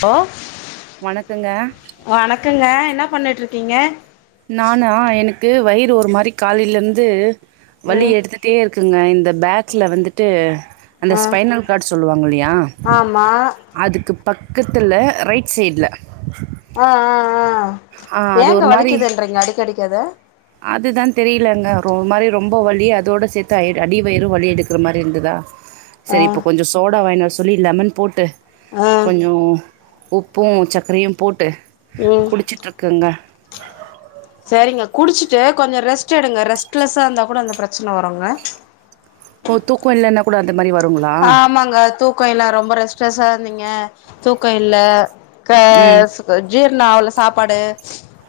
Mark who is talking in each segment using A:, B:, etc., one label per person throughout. A: Hello
B: வணக்கங்க
A: வணக்கங்க என்ன பண்ணிட்டு இருக் கீங்க
B: நானா எனக்கு வயிறு ஒரு மாரி காலையில இருந்து வலி
A: ம்
B: எடுத்துட்டே இருக்கு இருக்குங்க இந்த பேக்ல வந்துட்டு அந்த
A: ஆ
B: ஸ்பைனல் கார்டு சொல்லுவாங்க இல்லையா
A: ஆமா
B: அதுக்கு பக்கத்தில் ரைட் சைட்ல
A: ஆஹ் ஆஹ் ஆஹ்
B: ஆ அது
A: ஏங்க
B: ஒரு மாரி
A: வலிக்குது
B: அதுதா தெரிலங்க ஒரு மாரி ரொம்ப வலி அதோடு சேத்து ஆ அடி வயிறு வலி எடுக்கற மாரி இருந்துதா
A: ஆ
B: சரி இப்ப கொஞ்சோ சோடா வாங்கின் [unintelligible] லெமன் போட்டு
A: ஆ
B: கொஞ்சோ உப்பு சக்கரையு போட்டு
A: ம்
B: குளிச்சுட்ருக்கங்க
A: சரிங்க குடிச்சிட்டு கொஞ்சோ ரெஸ்ட் எடுங்க ரெஸ்ட்லெஸ்ஸாந்தா கூட அந்த பிரச்சன வருங்க
B: ஓ தூக்கொ இல்லன்னா கூட அந்தமாரி வரு
A: ஆ ஆமாங்க தூ தூக்கொ இல்ல ரொம்ப ரெஸ்ட்ரஸ்ஸா இருந்தீங்க தூக்கொ இல்ல
B: ம்
A: [unintelligible] நா அவ்ள சாப்பாடு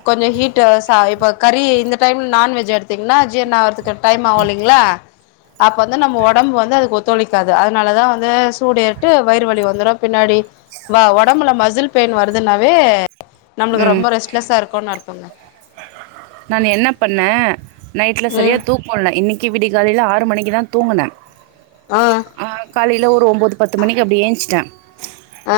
A: கொஞ்சம் ஹீட் டு ச இப்ப கறி இந்த இந்த டைம்ல நான்வெஜ் எடுத்தீங்னா ஜீரணாறதுக்கு து டைமாவு இல்லைங்ளா அப்ப வந்து நம்ம ஒடம்பு வந்து அது ஒத்துழ க்காது அதனாலதா வந்து சூடு ஏட்டு வயிறு வலி வந்துரு பின்னாடி வ ஒடம்புல மசில் பெயின் வருதுன்னாவே நம்ளுக்கு
B: ம்
A: ரொம்ப ரெஸ்ட்லெஸ்ஸாருக்கு [unintelligible]
B: நான் என்ன பண்ணே நைட்ல சரியா
A: ம்
B: தூங் முல்ல இன்னைக்கு விடிய காலல ஆறு மணிக்கு தா தூங்குன ஆ காலைல ஒரு ஒன்பது பத்து மணிக்கு அப்டி ஏஞ்ச்சுட்ட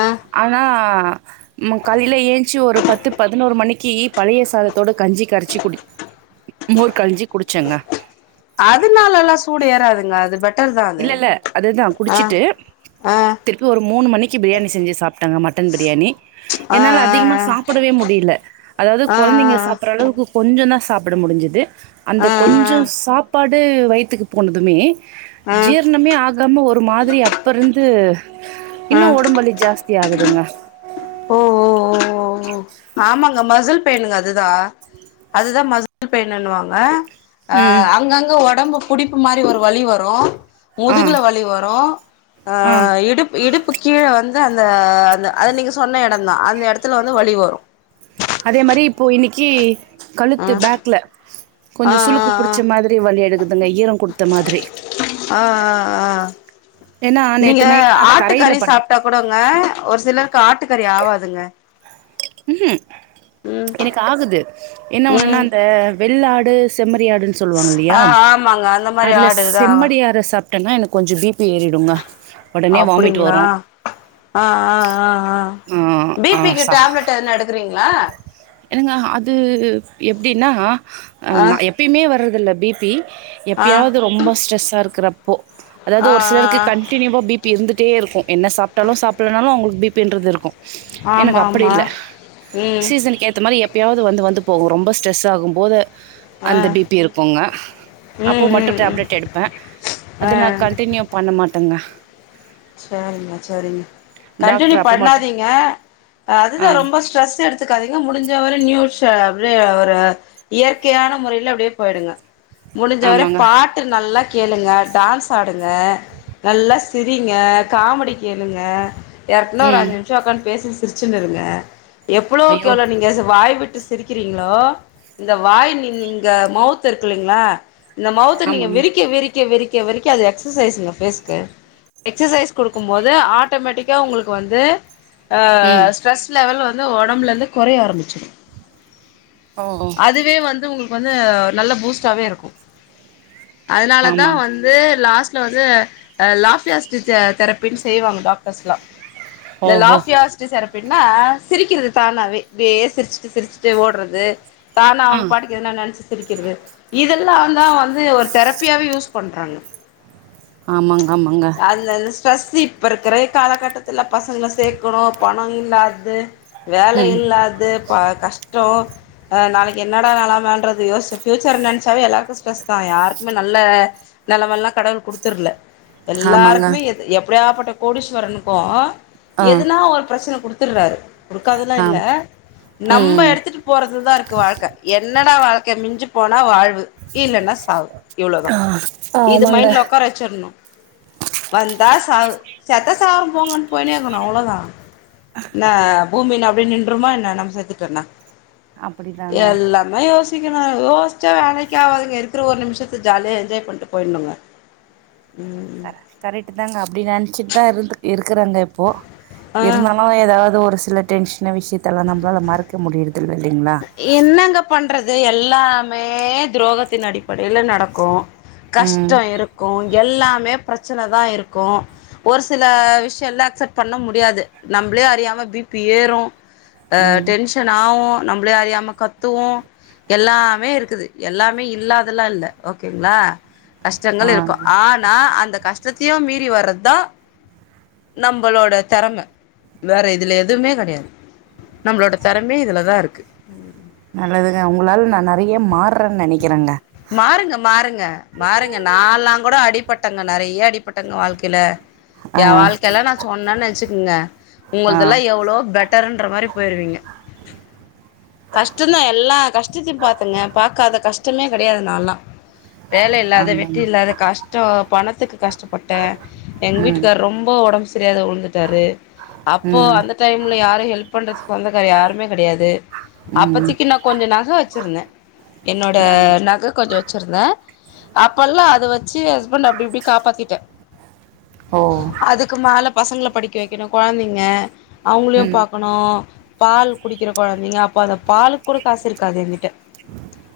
A: ஆ
B: ஆனா [inaudible] மா காலைல ஏன்ச்சி ஒரு பத்து பதினோரு மணிக் கி பழைய சாத த்தோட கஞ்சி கரச்சி குடிச் மோர் கழஞ்சி குடிச்சங்க
A: அதனாலல்லா சூடு ஏறாதுங்க அது பெட்டர் தா அது
B: இல்ல இல்ல அதுதா
A: ஆ
B: குடிச்சிட்டு
A: ஆ
B: திருப்பி ஒரு மூணு மணிக்கு பிரியாணி செஞ்சு சாப்ட்டங்க மட்டன் பிரியாணி
A: ஆ ஆ
B: என்னால அதிகமா சாப்டவே முடில அதாவது
A: ஆ ஆ ஆ
B: கொழந்தைங்க சாப்பற அளவுக்கு கொஞ்சதா சாப்ட முடிஞ்சிது அந்த கொஞ்சோ சாப்பாடு வந்து வயித்துக்கு போனதுமே
A: ஆ ஆ ஆ
B: ஜீர்ணமே ஆகாம ஒரு மாதிரி அப்பருந்து
A: ஆ
B: இன்னும் ஒடம்பு வலி ஜாஸ்தியாகுதுங்க
A: ஓ ஓ ஓ ஓ ஓ ஆமாங்க மசுல் பெய்னுங்க அதுதா அதுதா மசுல் பெய்னுன்னுவாங்க ஆ
B: ம்
A: அங்கங்க ஒடம்பு புடிப்பு மாரி ஒரு வலி வரும்
B: ஆ
A: முதுகுல வலி வரும் ஆ இடுப் இடுப் இப்ப கீழ வந்து அந்த அந்த அது நீங்க அந்த எடோந்தா அந்த எடத்துல வந்து வலி வரும்
B: அதே மாரி இப்போ இன்னைக்கி
A: ஆ
B: கழுத்து பேக்ல
A: ஆ
B: கொஞ்சோ சுளுக்கு
A: ஆ ஆ
B: புடிச்ச மாதிரி வலி எடுக்குதுங்க ஈரம் குடுத்த மாதிரி
A: ஆ ஆ ஆ
B: ஏன்னா
A: நீங்க
B: நேத்து நைட்டு நா தரையில படுத்து
A: க்கு ஆட்டுக்கறி ஆவாதுங்க
B: ம்ஹு
A: ம்
B: எனக்கு ஆகுது என்ன ஒன்னுன்னா
A: ம்
B: இந்த வெள்ளாடு செம்ம மறி ஆடுனு
A: ஆ
B: சொல்லுவாங்கல்லியா
A: ஆமாங்க அந்த மாரி
B: அதுல செம்மறி ஆட சாப் சாப்ட்டனா எனக்கு கொஞ்சோ பிபி
A: அப்டிங்ளா ஆ ஆ ஆ ஆ
B: ஆ
A: பிபிக்கு டேப்லெட் எதுனா எடுக்குறீங்ளா
B: இல்லங்க அது எப்டின்னா ஆ நா எப்பயுமே வர்ற அதுல பிபி
A: ஆ
B: எப்பயாவது ரொம்ப ஸ்ட்ரெஸ்ஸா இருக்குற ஓ அதாவது
A: ஆ ஆ
B: ஒரு சிலருக்கு
A: ஆ
B: கண்டினியூவா பிபி இருந்து டே இருக்கும் என்ன சாப்ட்டாலும் சாப்பிட்லனாலும் அவங்களுக்கு பி பின்றது இருக்
A: ஆமா
B: எனக்கு அப்டி
A: ஆமா
B: இல்ல
A: ம்
B: சீசனுக்கு ஏத்த மாரி எப் எப்பயாவது வந்து வந்து போகும் ரொம்ப ஸ்ட்ரெஸ் ஆகும் போது
A: ஆ
B: அந்த பிபி இருக்குங்க அப்போ
A: ம்
B: மட்டும்
A: ம் ம்
B: டேப்லெட் எடுப்பேன் அத நா
A: ஆ
B: கன்டினியூ பண்ண மாட்டேங்க
A: சரிங்க சரிங்க கண்டினியூ
B: டாக்டர் அப்ப மட்டும்
A: பண்ணாதீங் க
B: ஆ
A: அதுதா ரொம்ப ஸ்ட்ரெஸ் எடுத்து த்துகாதிங்க முடிஞ்ச வர நியூஸ் அப்படியே ஒரு இயற்கையான முறையில அப்டியே போயிடுங்க முடிஞ்சவர
B: ஆமாங்க.
A: பாட்டு நல்லா கேளுங்க டான்ஸ் ஆடுங்க நல்லா சிரி ங்க காமெடி கேளுங்க யாருக்குனா ஒரு
B: ம்.
A: அஞ்சி நிம்ஷம் உக்காந்து பேசுங்க சிரிச்சினுருங்க எவ்ளோக்கு
B: ஐயோ!
A: எவ்ளோ நீங்க வாய்விட்டு சிரிக்கிறீங்ளோ இந்த வாய் நீங்க மவ்த் இருக்கு இலைங்களா இந்த மவ்த்த நீங்க
B: ஆமாங்க.
A: விரிக்க விரிக்க விரி விரிக்க அது எக்சசைஸ்ங்க பேஸ் க்கு எக்ஸசயிஸ் குடுக்கும் போது ஆட்டோமேட்டிக் க உங்ளுக்கு வந்து ஆ
B: ம்.
A: ஸ்ட்ரெஸ் லெவல் வந் து உடம்புலருந்து கொறைய ஆரம்பிச்சிடு
B: ஓ!
A: அதுவே வந்து உங்ளுக் வந்து நல்ல பூஸ்ட்டாவே இருக்கும் அதனால தா
B: ஆமாங்
A: வந்து லாஸ்ட் ல வந்து அ லாஃபியாஸ் தெரப்பின்னு செய்வாங்க டாக்டர்ஸ்லா இந்த
B: ஓஹோ
A: லாஃபியாஸ்ட் தெரப் எப் டின்னா சிரிக்கிறது தானாவே இப்டியே சிரிச்சு சிரிச்சுட்டு ஓடுறது தானா
B: ஆ
A: அவங்க பாட்டுக்கு எதன நெனைச்சு சிரிக்கிறது இது துல்லாந்தா வந்து ஒரு தெரப்பியாவே யூஸ் பண்றாங்க
B: ஆமாங்
A: அதுல இந்த ஸ்ரெஸ் தி இப்ப இருக்கிற காலகட்டத்துல பசங்கள சேக்கணு பண இல்லாது வேல
B: ம்
A: இல்லாது ப கஷ் ட்டு அ நாளைக்கு என்னடா நெலமன்றது யோசி ஃபியூச்சர நெனச்சாவே எல்லாருக்கு ஸ்ட்ரெஸ் தா யாருக்குமே நல்ல நெலமல கடவுள் குடுத்துருல
B: ஆமாங்க
A: எல்லாருக்குமே எது எப்படியாப்பட்ட கோடீஸ்வரனுக்கு
B: ஆ
A: எதுனா ஒரு பிரச்சன குடுத் த்துராரு குடுக்காதலா இல்ல
B: ஆம்
A: நம்ம
B: ம்
A: எடுத்துட்டு போறதுதா இருக்கு வாழ்க்க என்னடா வாழ் க்க மிஞ்சு போனா வாழ் ழு இல்லன்னா சாவு இவ்ளோதா இது
B: ஆமாங்க
A: மைண்ட்ல உக்கார வச்சரணு வந்தா சாவு செத்தா சாவுற போங்கோன்னு போய்னே இருக்கனு அவ்ளோதா என்னா பூமில அப்டே நின்றுமா என்ன நம்ம சேத்துடோனா
B: அப்படிதாங்க
A: எல்லாமே யோ சிக்கினு யோசிச்சா வேலக்கே ஆவாதுங்க இருக்கற ஒரு நிமிஷத்த ஜாலியா என்ஜாய் பண்ட்டு போய்ணுங்க ம்
B: கரெக்ட்டு தாங்க அ அப்டி நன்ச்சிட்டு தா இருத் இருக்கறங்க இப்போ
A: ஆ
B: இருந்தாலு ஏதாவது ஒரு சி சில டென்ஷன விஷயத்தல்லா நம்மளால மறக்க முடியுறது
A: என்னங்க பண்றது எல்லாமே துரோகத்தின் அடிப்படையில நடக்கு
B: ம்
A: கஷ்டோ இருக்கு எல்லாமே பிரச்சன தா இருக்கு ஒரு சில விஷயலா அக்செப்ட் பண்ண முடியாது நம்ளே அறியாம பி பி ஏறு அ
B: ம்
A: டென்ஷன் ஆவு நம்ளே அறியாம கத்துவோ எல்லாமே இருக்குது எல்லாமே இல்லாதெல்லா இல்ல ஓகேங்களா கஷ்டங்கள் இருக்கு
B: ஆங்க
A: ஆனா அந்த கஷ் டத்தையு மீறி வர்றது தா நம்பளோட தெறம வேறு இதில எதுவுமே கடையாது நம்ளோட தெறமையே இதில தா இருக்கு
B: நல்லதுங்க உங்களால நா நெறைய மாறுறேன்னு நெனைக்கிறேங்க
A: மாறுங்க மாறுங்க மாறுங்க நாலா கூட அடிப் பட் அங்க நெறைய அடிப்பட்டேங்க வாழ்க்கையில
B: ஆ
A: என் வாழ்க்கல்லா நா சொன்னேன்னு வெச்சுக்கங்க
B: ஆ
A: உங்களதெல்லா எவ்ளோ பெட்டருன்ற மாரி போய்ருவீங்க கஷ்டம்தா எல்லா கஷ்டத்தையு பாத்துங்க பாக்காத கஷ் டமே கெடையாது நாலா வேல இல்லாத வெட்டி
B: ஆமேங்க
A: இல்லாத கஷ்டம் பணத்துக்கு கஷ்டப்பட்டே எங்க
B: ம்
A: வீட்டுக்கார் ரொம்ப ஒடம்பு தெரியாத உழுந்துட்டாரு அப்போ
B: ம்
A: அந்த டைம்ல யாரு ஹெல்ப் பண்ணுறதுக்கு சொந்தக்காரு யாருமே கெடையாது
B: ம்
A: அப்பத்திக்கு நா கொஞ்சம் நக வச்சிருந்தே என்னோட
B: ம்
A: நக கொஞ்சம் வச்சிருந்தே அப்பல்லா அது வச் சு ஹஸ்பண்டு அப்டி இப்டி காப்பாத்திட்டே
B: ஓ
A: அதுக்கு மேல பசங்கள படிக்க வைக்கணு கொழந்தைங்க அவங்களையு
B: ம்
A: பாக்கணு பால் குடிக்கிற கொழ நீங்க அப்பாலம் பாலுக் கூட காசு இருக்காது எங்கிட்ட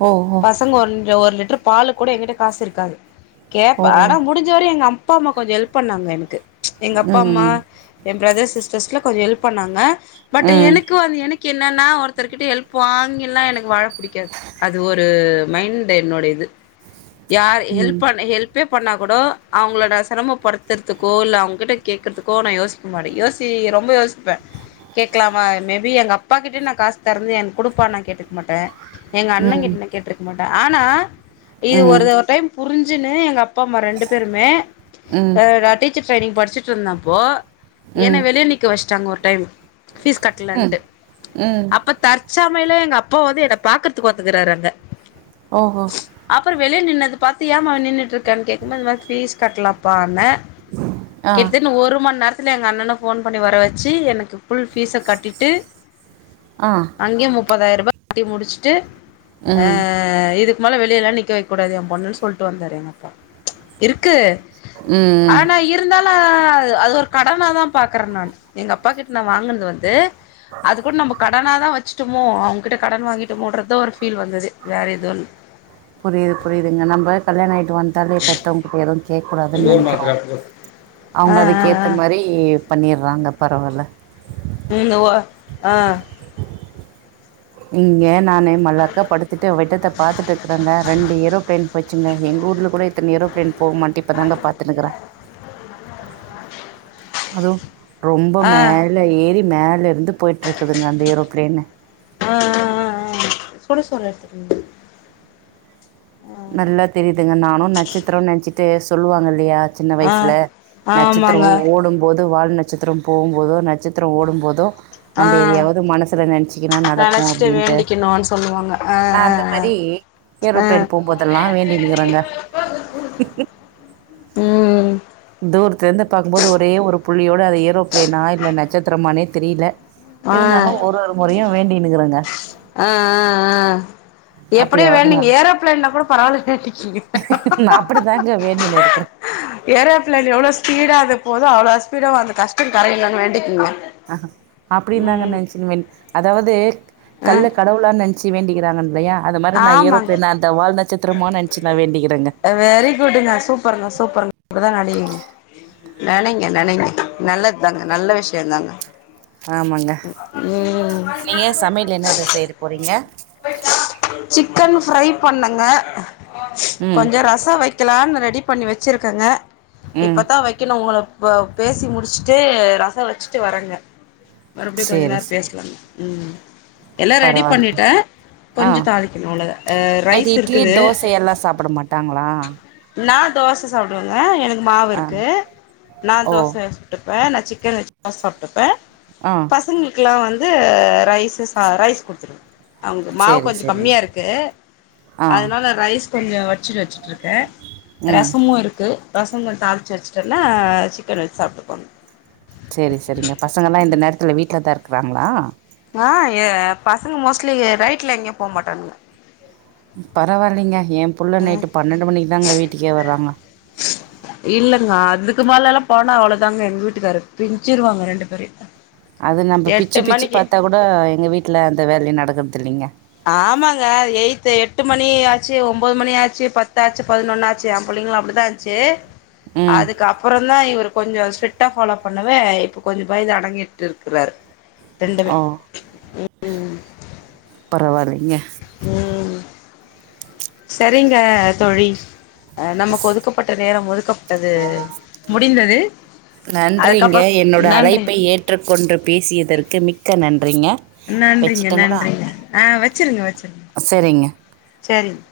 B: ஓ ஓ
A: பசங்க ஒஞ்சோ ஒரு லிட் ட்ரு பாலு கூட எங்கிட்ட காசு இருக்காது
B: ஓ
A: கேப்பா ஆனா முடிஞ்சோ வரய் எங்கம் ப்பாம்மா கொஞ்சொ ஹெல்ப் பண்ணாங்க எனக்கு எங்க அப்பா அம்மா
B: ம்
A: எ பிரதர்ஸ் சிஸ்டர்ஸ்ல கொஞ்சொ ஹெல்ஃப் பண்ணாங்க
B: ம்
A: பட்
B: ம்
A: எனக்கு வந் எனக்கு என் ன்னா ஒருத்தர்கிட்ட ஹெல்ஃப் வாங்கியெல்லா எனக்கு வாழ புடிக்காது அது ஒரு மைண்ட் என்னோட இது யார் ஹெல்ஃப்
B: ம்
A: பண்ண ஹெல்ஃப் பே பண்ணா கூட அவங்களோட செரம படுத்துறதுக்கோ இல்ல அவங்ககிட்ட கேக்குறதுக்கு கோன யோசிக்க மாட்டே யோசி ரொம்பொ யோசி பே கேக்கலாமா மேபி எங்கப் கிட்டயு நா காசு தெறந்து எனக் குடுப்பான் நா கேட்டுக்க மாட்ட எங்க அண்ண
B: ம்
A: கிட்ட நா கேட்டுருக்க மாட்ட ஆனா இது
B: ம்
A: ஒருத ஒரு டைம் புரிஞ்சுன்னு எங்கப் ப ம்மா ரெண்டு பேருமே
B: ம்
A: ஹ நா டீச்சர் ட்ரைனிங் படி ச்சிட்டுருந்தப்போ என்ன வெளிய நிக்க வச்சுட்டாங்க ஒரு டைம் ஃபீஸ்
B: ம்
A: கட்லண்ட்டு
B: ம்
A: அப்ப தற்சா சமைல எங்க அப்பா வந்து என்ன பாக்குறதுக்கு வந்துக்றாரு அங்க
B: ஓஹோ
A: அப்புறொ வெளிய நின்ன ன்ன பாத்து ஏன்மா நின்னுட்டுருக்கன் கேக்கும்ம இனனு ஃபீஸ் கட்டலப்பான்ன
B: ஆ
A: கிட்டன்னு ஒரு மண் நேரத் துனே எங்க அண்ணன ஃபோன் பண்ணி வர வச்சு எனக்கு ஃபுல் ஃபீஸ கட்டிட்டு
B: ஆ
A: அங்கே முப் ப்பதாயிரூபா கட்டி முடிச்சுட்டு
B: ம்
A: ஆஹ் இது க்கு மேலே வெளியெல்லா நிக்க வைக்கூடாது என் பொண்ணன்னு சொல்ட்டு வந்தாரு எங்க அப்பா இருக்கு
B: ம்
A: ஆனா இருந்தாலும் அது ஒரு கடனா தான் பாக்குறேன் நான் எங்க அப்பா கிட்ட நான் வாங்கினது வந்து அது கூட நம்ம கடனா தான் வச்சுட்டோமோ அவங்ககிட்ட கடன் வாங்கிட்டோமோன்றதே ஒரு ஃபீல் வந்தது வேற எதுவும் இல்லை
B: தல பெத்தவங்க பேரும்ந்து [unintelligible] கேட்கக்கூடாதுன்னு
A: சோறு மாத்துற
B: நினைக்கிறோம்
A: அப்போ ஆ
B: அவங்க
A: ஆ
B: அதுக்கு
A: ஆ
B: ஏத்த மாதிரி பண்ணிருறாங்க பரவாயில்லை
A: உம் ஆஹ் [unintelligible]
B: இங்கே நானே மல்லாக்க படுத்துட்டு விட்டத்தை பாத்துட்டுருக்கறேங்க ரெண்டு ஏரோபிளேன் போச்சுங்க எங்க ஊர்ல கூட இத்தனை ஏரோப்ளேன் போகுமான்ட்டு இப்பதாங்க பாத்துட்டு இருக்கிறேன் அது ரொம்ப
A: ஆ ஆ
B: மேல ஏறி மேல இருந்து போயிட்டு இருக்குதுங்க அந்த ஏரோ பிளேன்
A: கூட சொல் எடுத்துக்க [unintelligible]
B: நல்லா தெரியுதுங்க நானும் நட்சத்திரம்னு நினைச்சிட்டு சொல்லுவாங்க இல்லையா சின்ன
A: ஆ
B: வயசுல
A: ஆமாங்க
B: நட்சத்திரம் ஓடும்போது வால் நட்சத்திரம் போகும்போதோ நட்சத்திரம் ஓடும்போதோ
A: ஆ
B: நம்ம எதையாவது மனசுல நினைச்சுக்கன்னா நடக்கும்
A: நெனச்சிட்டு
B: அப்படின்ட்டு
A: வேண்டிக்கணுன்னு சொல்லுவாங்க ஆ
B: நான்
A: ஆ
B: அந்த மாதிரி
A: ஆ ஆ
B: ஏரோப்ளேன் போகும்போதெல்லாம் வேண்டிட்டுக்கிறாங்க
A: ம்
B: தூரத்துலே இருந்து பார்கும்போது ஒரே ஒரு புள்ளியோட அது ஏரோப்ளேனா இல்லை நட்ச நட்சத்திரமானே தெரியலே
A: ஆ
B: இருந்தாலும் ஒரு ஒரு முறையும் வேண்டினுக்கிறேங்க
A: எப்படியோ வேண்டிக்கீங்க ஏரோப்ளேன்ல கூட பரவாயில்ல வேண்டிக்கீங்க
B: தாங்க வேண்டினு இருக்கிறோம்
A: ஏரோ பிளேன் எவ்ளோ ஸ்பீடா அது போகுதோ அவ்வளோ ஸ்பீடா அந்த கஷ்டம் கரையனும்ன்னு வேண்டிக்கீங்க
B: ஆஹ அப்படி தாங்க நினச்சின்னு வேண்டிக் அதாவது
A: ஆ
B: கல்லு கடவுளா நினச்சு [unintelligible] வேண்டிக்கிறாங்க இல்லையா அது மாரி நா
A: ஆமாங்க
B: ஏரோப்ளேன அந்த வால் நட்சத்திரமா நெனச்சு நா வேண்டிக்கிறேங்க
A: வெரி குட்டுங்க சூப்பருங்க சூப்பருங்க அப்படிதான் [unintelligible] நெனைங்க நெனைங்க நல்லது தாங்க நல்ல விஷயம் தாங்க
B: ஆமாங்க நீங்க சமையல் என்னத செய்ய போறீங்க
A: சிக்கன் ஃரை பண்ணேங்க
B: ம்
A: கொஞ்சோ ரசோ வெக்கலாம்னு ரெடி பண்ணி வெச்சுருக்கேங்க
B: ம்
A: இப்பத்தா வெக்கணும் உங்க இப்ப பேசி முடிச்சுட்டு ரசம் வெச்சுட்டு வரேங்க மறுபடியும் கொஞ்ச
B: சேரி
A: நேரம்
B: சேரி
A: பேசலாம் ம் எல்லா ரெடி
B: பரவால்ல
A: பண்ணிட்டே
B: ஆ
A: கொஞ்சோ தாலிக்கணு அவ்ளோதா அ
B: நைட்டு
A: ரைஸ்
B: இட்லி
A: இருக்குது
B: தோசை எல்லா சாப்பிட மாட்டாங்களா
A: நா தோச சப்புடுவேங்க ஹ எனக்கு மாவு
B: ஆ
A: இருக்கு நா
B: ஓ
A: தோச சுட்டுப்பே பே நா சிக்கன் வெச்சி தௌச சாப்டுப்பே
B: ஆ
A: பசங்களுக்கெல்லாம் வந்து வந்து ரைஸ் சா கூடுத்துருவே அவுங்க மாவு
B: சேரி
A: கொஞ்சோ
B: சேரிங்க
A: கம்மியா இருக்கு
B: ஆ
A: அதனால ரைஸ் கொஞ்சோ [unintelligible] இருகே
B: ம்
A: ரசமும் இருக்கு ரசோ கொஞ்சோ தாலிச்சி வெச்சுட்டோன்னா சிக்கன் வெச்சு சாப்டுபாங்க
B: சேரி சேரிங்க பசங்க எல்லா இந்த நேரத்துல வீட்டு்லதா இருக்குறாங்களா
A: ஆஹ பசங்க மோஸ்ட்லி நைட்ல எங்கேயும் போக மாட்டானுங்க
B: பரவாயில்லைங்க என் புள்ள நைட்டு பன்னெண்டு மணிக்கு தாங்க வீட்டுக்கே வர்றாங்க
A: அது மாரி எல்லா போனா அவ்ளோதாங்க எங்க வீட்டுக்காரு பிஞ்சிருவாங்க ரெண்டு பேரயும்
B: அது நம்ப பிச்சி பிச்சி பாத்தா கூட எங்க வீட்ல அந்த வேலை நடக்குது கர்துதிலிங்க
A: ஆமாங்க எயித்து எட்டு மணி ஆச்சி ஒம்பது மணி ஆச்சி பத்தாச்சி பதினொன்னு ஆச்சி என் பிள்ளைங்களு அப்டிதா ஆச்சி
B: ம்
A: அதுக்கு அப்பறோ தா இவரு கொஞ்சோ ஸ்ட்ரிட்டா ஃபாலோ பண்ணவே இப்ப கொஞ்சோ பயந்து அடங்கீட்டு இருக்குறாரு ரெண்டுமே
B: ஓ
A: ம்
B: பரவாயில்லைங்க
A: ம் சேரிங்க தோழி அ நமக்கு ஒதுக்கப்பட்ட நேரம் ஒதுக்கப்பட்டது முடிந்தது
B: நன்றிங்க
A: அதுக்கப்புறோ
B: என்னோட
A: நன்றி
B: அழைப்பை ஏற்றுக்கொண்டு பேசியதற்கு மிக்க மிக்க நன்றிங்க
A: நன்றிங்க
B: வச்சுட்டுங்களா
A: நன்றிங்க ஆ வெச்சிருங்க வெச்சிருங்க
B: சரிங்க
A: செரிங்க